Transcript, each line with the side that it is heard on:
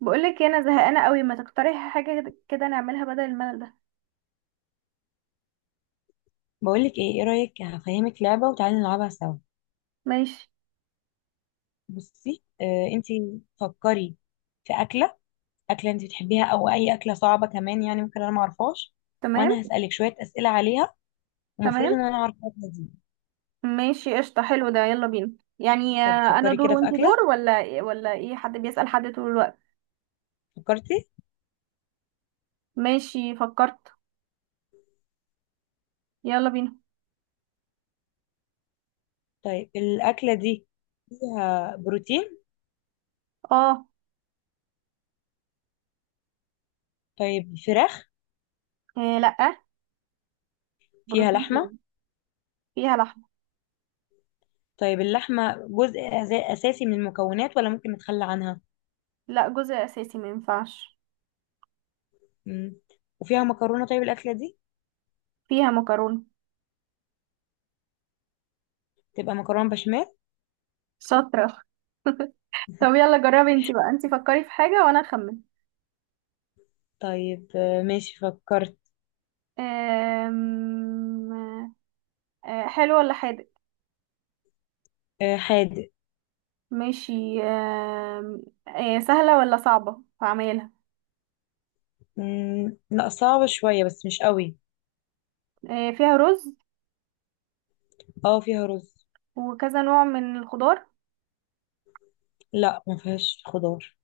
right: بقولك إيه، انا زهقانه قوي، ما تقترحي حاجه كده نعملها بدل الملل ده؟
left: بقولك ايه، ايه رأيك؟ هفهمك لعبة وتعالي نلعبها سوا.
right: ماشي.
left: بصي، انتي فكري في أكلة. أكلة انتي بتحبيها، أو أي أكلة صعبة كمان، يعني ممكن أنا معرفهاش،
right: تمام.
left: وأنا هسألك شوية أسئلة عليها، ومفروض
right: تمام.
left: إن أنا أعرف الأكلة دي.
right: ماشي قشطه، حلو ده، يلا بينا. يعني
left: طب
right: انا
left: فكري
right: دور
left: كده في
right: وانتي
left: أكلة.
right: دور ولا ايه حد بيسأل حد طول الوقت؟
left: فكرتي؟
right: ماشي فكرت. يلا بينا.
left: طيب، الأكلة دي فيها بروتين؟
right: اه.
left: طيب، فراخ؟
right: إيه لا،
left: فيها
right: بروتين
left: لحمة؟
right: تاني. فيها لحمه.
left: طيب، اللحمة جزء أساسي من المكونات ولا ممكن نتخلى عنها؟
right: لا جزء اساسي، ما ينفعش.
left: مم. وفيها مكرونة؟ طيب، الأكلة دي
right: فيها مكرونه.
left: تبقى مكرونة بشاميل.
right: شاطره. طب يلا جربي انتي بقى، انتي فكري في حاجه وانا اخمن.
left: طيب، ماشي، فكرت.
right: آم، حلو ولا حادق؟
left: حادق.
right: ماشي. سهلة ولا صعبة هعملها؟
left: لا، صعبة شوية بس مش قوي.
right: فيها رز
left: اه، فيها رز.
right: وكذا نوع من الخضار؟
left: لا، ما فيهاش خضار.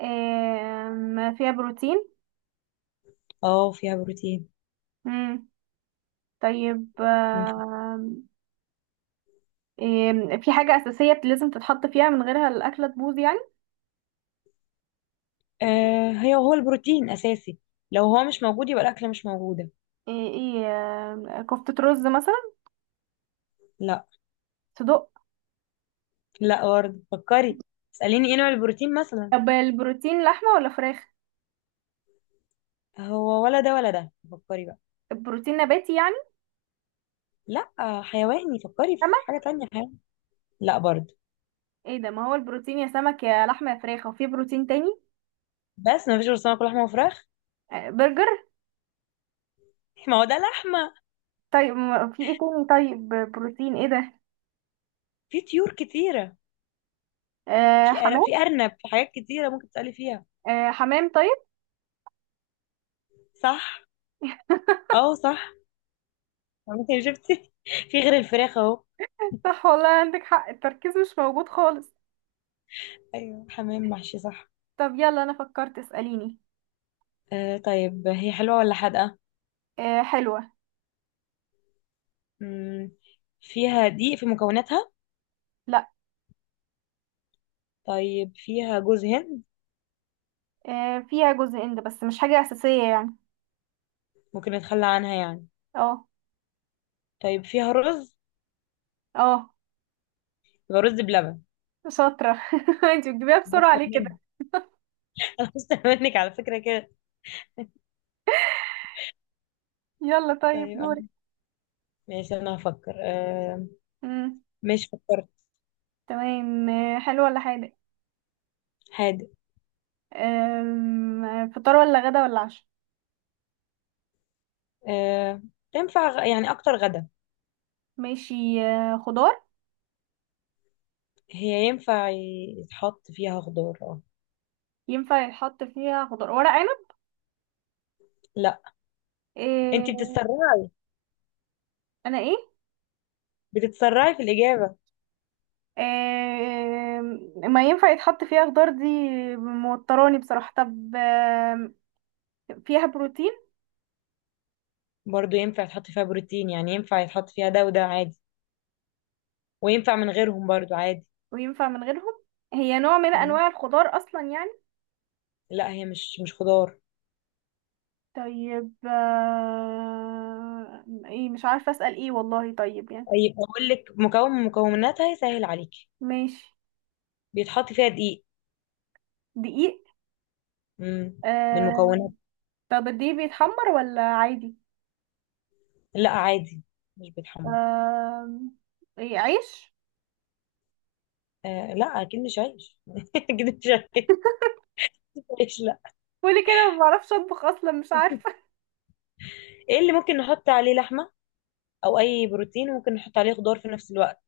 right: فيها بروتين؟
left: اه، فيها بروتين.
right: مم. طيب.
left: مم.
right: في حاجة أساسية لازم تتحط فيها من غيرها الأكلة تبوظ يعني؟
left: هي، هو البروتين أساسي، لو هو مش موجود يبقى الأكلة مش موجودة.
right: ايه كفتة رز مثلا؟
left: لا.
right: صدق؟
left: لا، برضه فكري، اسأليني ايه نوع البروتين مثلا.
right: طب البروتين لحمة ولا فراخ؟
left: هو ولا ده ولا ده؟ فكري بقى.
right: البروتين نباتي يعني؟
left: لا، حيواني، فكري في حاجة
right: سمك؟
left: تانية حيواني. لا برضه.
right: ايه ده، ما هو البروتين يا سمك يا لحمة يا فراخ، وفي بروتين تاني؟
left: بس ما فيش غير سمك ولحمة وفراخ.
right: برجر؟
left: ما هو ده لحمة.
right: طيب في ايه تاني؟ طيب بروتين ايه ده؟
left: في طيور كتيرة.
right: آه حمام.
left: في أرنب، في حاجات كتيرة ممكن تسألي فيها.
right: آه حمام طيب.
left: صح. اه، صح. ممكن شفتي في غير الفراخ اهو.
right: صح والله عندك حق، التركيز مش موجود خالص.
left: ايوه، حمام محشي، صح.
right: طب يلا انا فكرت، اسأليني.
left: طيب، هي حلوة ولا حادقة؟
right: آه حلوة.
left: مم. فيها دقيق في مكوناتها؟
right: لا.
left: طيب، فيها جوز هند؟
right: آه فيها جزء اند بس مش حاجة أساسية يعني.
left: ممكن نتخلى عنها يعني؟
right: اه.
left: طيب، فيها رز؟
right: اه.
left: يبقى رز بلبن.
right: شاطرة. انتي بتجيبيها بسرعة
left: اكتر
right: ليه
left: مني.
right: كده؟
left: انا أكتر منك على فكرة كده.
right: يلا طيب
left: طيب،
right: دوري.
left: ماشي انا هفكر
right: مم.
left: مش، فكرت.
right: تمام. آه حلو ولا حادق؟
left: هادئ.
right: فطار ولا غدا ولا عشاء؟
left: آه. تنفع يعني اكتر غدا.
right: ماشي. آه خضار؟
left: هي ينفع يتحط فيها خضار، اه.
right: ينفع يتحط فيها خضار ورق عنب؟
left: لا. انت
right: آه.
left: بتتسرعي،
right: انا ايه؟
left: بتتسرعي في الإجابة.
right: ما ينفع يتحط فيها خضار دي، موتراني بصراحة. طب فيها بروتين؟
left: برضو ينفع يتحط فيها بروتين، يعني ينفع يتحط فيها ده وده عادي، وينفع من غيرهم برضو عادي.
right: وينفع من غيرهم؟ هي نوع من
left: مم.
right: انواع الخضار اصلا يعني؟
left: لا، هي مش خضار.
right: طيب ايه مش عارفة اسأل ايه والله، طيب يعني.
left: طيب، اقول لك مكون من مكوناتها يسهل عليكي.
right: ماشي.
left: بيتحط فيها دقيق.
right: دقيق.
left: مم. من
right: آم،
left: مكونات.
right: طب الدقيق بيتحمر ولا عادي؟
left: لا، عادي، مش بيتحمر.
right: آم، ايه، عيش؟
left: آه، لا، اكيد مش عيش اكيد مش عيش. لا.
right: قولي كده، ما بعرفش اطبخ اصلا، مش عارفة.
left: ايه اللي ممكن نحط عليه لحمة، او اي بروتين، وممكن نحط عليه خضار في نفس الوقت،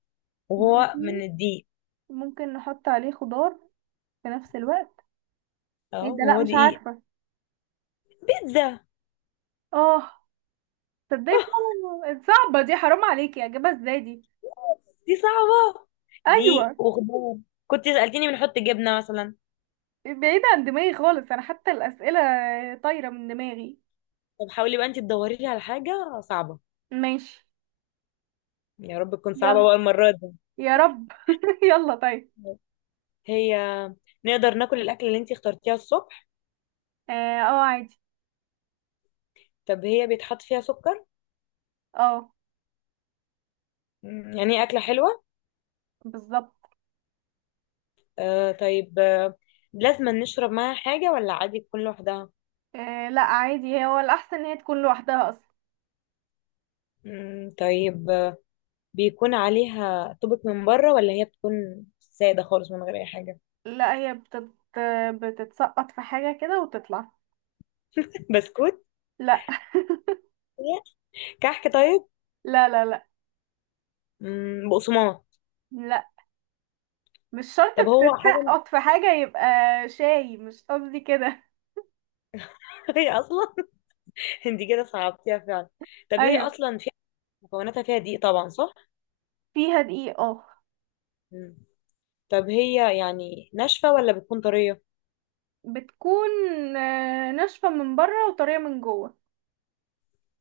left: وهو من
right: بروتين،
left: الدقيق؟
right: ممكن نحط عليه خضار في نفس الوقت. ايه
left: اه،
right: ده؟ لا
left: هو
right: مش
left: دي ايه؟
right: عارفة.
left: بيتزا.
right: اه. تصدقي
left: آه،
right: فعلا صعبة دي، حرام عليكي اجيبها ازاي دي.
left: دي صعبة، دي
right: ايوه.
left: وخضار. كنت سألتني بنحط جبنة مثلا.
right: بعيدة عن دماغي خالص انا، حتى الاسئلة طايرة من دماغي.
left: طب حاولي بقى انت تدوري لي على حاجة صعبة.
right: ماشي.
left: يا رب تكون صعبة
right: يلا.
left: بقى المرة دي.
right: يا رب. يلا طيب.
left: هي، نقدر ناكل الأكلة اللي انت اخترتيها الصبح؟
right: اه عادي.
left: طب هي بيتحط فيها سكر؟
right: اه.
left: يعني هي أكلة حلوة.
right: بالظبط.
left: طيب لازم نشرب معاها حاجة ولا عادي تكون لوحدها؟
right: آه لا عادي، هو الاحسن ان هي تكون لوحدها اصلا.
left: طيب، بيكون عليها طبق من بره، ولا هي بتكون سادة خالص من غير أي حاجة؟
right: لا هي بتت... بتتسقط في حاجة كده وتطلع.
left: بسكوت؟
right: لا.
left: كحك؟ طيب.
right: لا لا لا.
left: بقسماط؟
right: لا، مش شرط
left: طب، هو حاجة؟
right: بتتسقط في حاجة يبقى. شاي، مش قصدي كده.
left: هي أصلا. انت كده صعبتيها فعلا. طب هي
right: ايوه.
left: أصلا فيها مكوناتها فيها دقيق طبعا، صح؟
right: فيها دقيقة اه.
left: مم. طب هي يعني ناشفة ولا بتكون طرية؟
right: بتكون ناشفة من بره وطرية من جوه.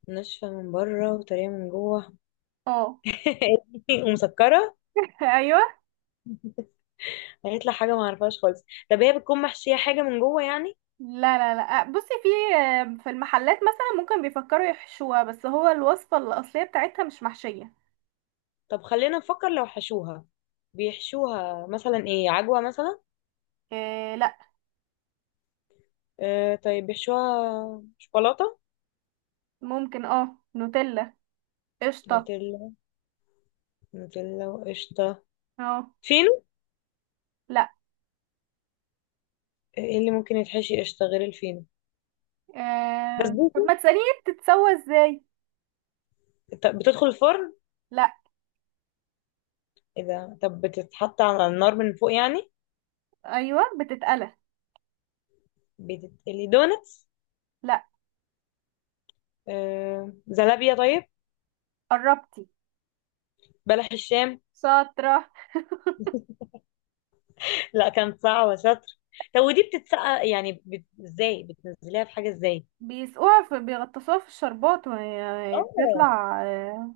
left: ناشفة من بره وطرية من جوه.
right: اه.
left: ومسكرة.
right: ايوه.
left: هيطلع حاجة ما اعرفهاش خالص. طب هي بتكون محشية حاجة من جوه يعني؟
right: لا لا لا، بصي في، في المحلات مثلا ممكن بيفكروا يحشوها، بس هو الوصفة الأصلية بتاعتها مش محشية.
left: طب خلينا نفكر لو حشوها، بيحشوها مثلا ايه، عجوة مثلا؟
right: إيه لا.
left: آه، طيب، بيحشوها شوكولاتة؟
right: ممكن اه نوتيلا. قشطة.
left: نوتيلا، نوتيلا وقشطة.
right: اه.
left: في
right: لا.
left: ايه اللي ممكن يتحشي قشطة غير الفينو؟
right: إيه، طب
left: بسبوسة؟
right: ما تسأليني بتتسوى ازاي.
left: بتدخل الفرن؟
right: لا.
left: اذا طب بتتحط على النار من فوق يعني؟
right: ايوه بتتقلى.
left: بتتقلي، دونتس؟
right: لا.
left: زلابية؟ طيب.
right: قربتي.
left: بلح الشام.
right: شاطرة.
left: لا، كان صعبة شاطر. طب، ودي بتتسقى يعني ازاي بتنزليها في حاجة، ازاي؟
right: بيسقوها في، بيغطسوها في الشربات، وهي
left: اه،
right: بتطلع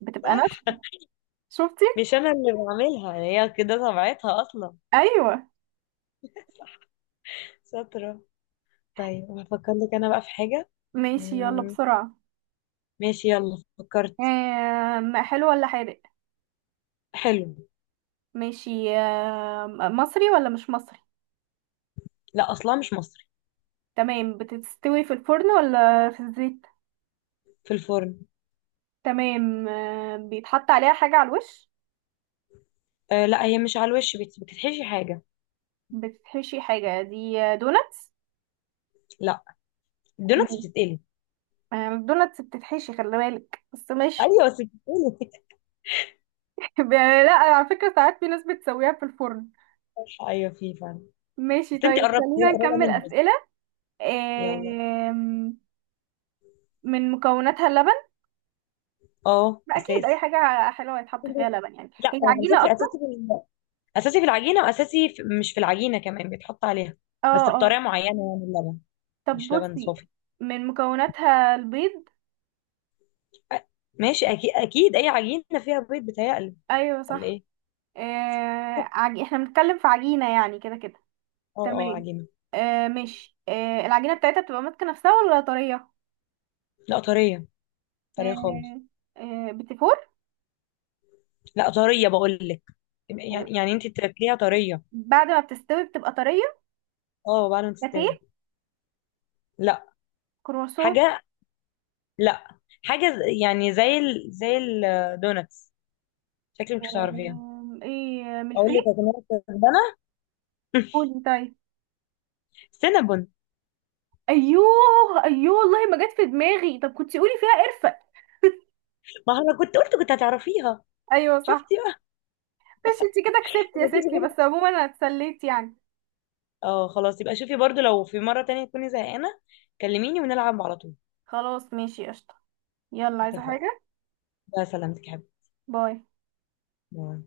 right: بتبقى
left: صح.
right: ناشفة. شفتي.
left: مش انا اللي بعملها، هي كده طبيعتها اصلا.
right: ايوه.
left: صح. شاطرة. طيب هفكر لك انا بقى في حاجة.
right: ماشي يلا
left: مم،
right: بسرعة.
left: ماشي، يلا، فكرت.
right: حلو ولا حادق؟
left: حلو.
right: ماشي. مصري ولا مش مصري؟
left: لا، اصلا مش مصري.
right: تمام. بتستوي في الفرن ولا في الزيت؟
left: في الفرن.
right: تمام. بيتحط عليها حاجة على الوش؟
left: آه، لا، هي مش على الوش بتتحشي حاجه.
right: بتتحشي حاجة؟ دي دوناتس، دوناتس.
left: لا. الدوناتس
right: مم.
left: بتتقلي.
right: آه، الدوناتس بتتحشي، خلي بالك، بس ماشي.
left: ايوه بس بتتقلي.
right: لا على فكرة، ساعات في ناس بتسويها في الفرن.
left: بتتحشي، ايوه، في فعلا.
right: ماشي
left: بس انت
right: طيب،
left: قربت، هي
right: خلينا
left: قريبه
right: نكمل
left: منها.
right: أسئلة.
left: يلا.
right: آم، من مكوناتها اللبن؟
left: اه،
right: أكيد أي
left: اساسي.
right: حاجة حلوة يتحط فيها لبن، يعني
left: لا.
right: هي عجينة
left: اساسي اساسي
right: أصلا.
left: اساسي في العجينه، واساسي في، مش في العجينه كمان بيتحط عليها،
right: اه.
left: بس
right: اه.
left: بطريقه معينه، يعني اللبن،
right: طب
left: مش لبن
right: بصي،
left: صافي.
right: من مكوناتها البيض؟
left: أ- ماشي، اكيد اكيد اي عجينه فيها بيض بتهيألي،
right: ايوه
left: ولا
right: صح.
left: ايه؟
right: احنا بنتكلم في عجينة يعني كده كده.
left: اه، اه،
right: تمام.
left: عجينه.
right: آه مش آه العجينة بتاعتها بتبقى ماسكة نفسها ولا طرية؟
left: لا، طريه، طريه خالص.
right: آه. آه بتفور؟
left: لا طريه بقول لك، يعني، يعني انت تاكليها طريه.
right: بعد ما بتستوي بتبقى طرية.
left: اه، بعد ما
right: لاتيه؟
left: تستوي. لا.
right: كرواسون؟
left: حاجة. لا. حاجة يعني زي الدوناتس، شكلي مش هتعرفيها.
right: آه ايه،
left: اقول
right: ملفيه؟
left: لك يا جماعة، كسبانة.
right: قولي طيب.
left: سينابون.
right: ايوه. ايوه والله ما جت في دماغي، طب كنتي قولي فيها قرفة.
left: ما انا كنت قلت كنت هتعرفيها.
right: ايوه صح.
left: شفتي بقى.
right: مش انتي كده كسبتي يا
left: مفيش
right: ستي، بس
left: غيرها.
right: عموما انا اتسليت يعني.
left: اه، خلاص يبقى شوفي برضو، لو في مرة تانية تكوني زهقانة كلميني ونلعب على طول.
right: خلاص ماشي قشطة. يلا عايزة
left: اتفقنا.
right: حاجة.
left: بقى سلامتك يا حبيبي.
right: باي.
left: باي.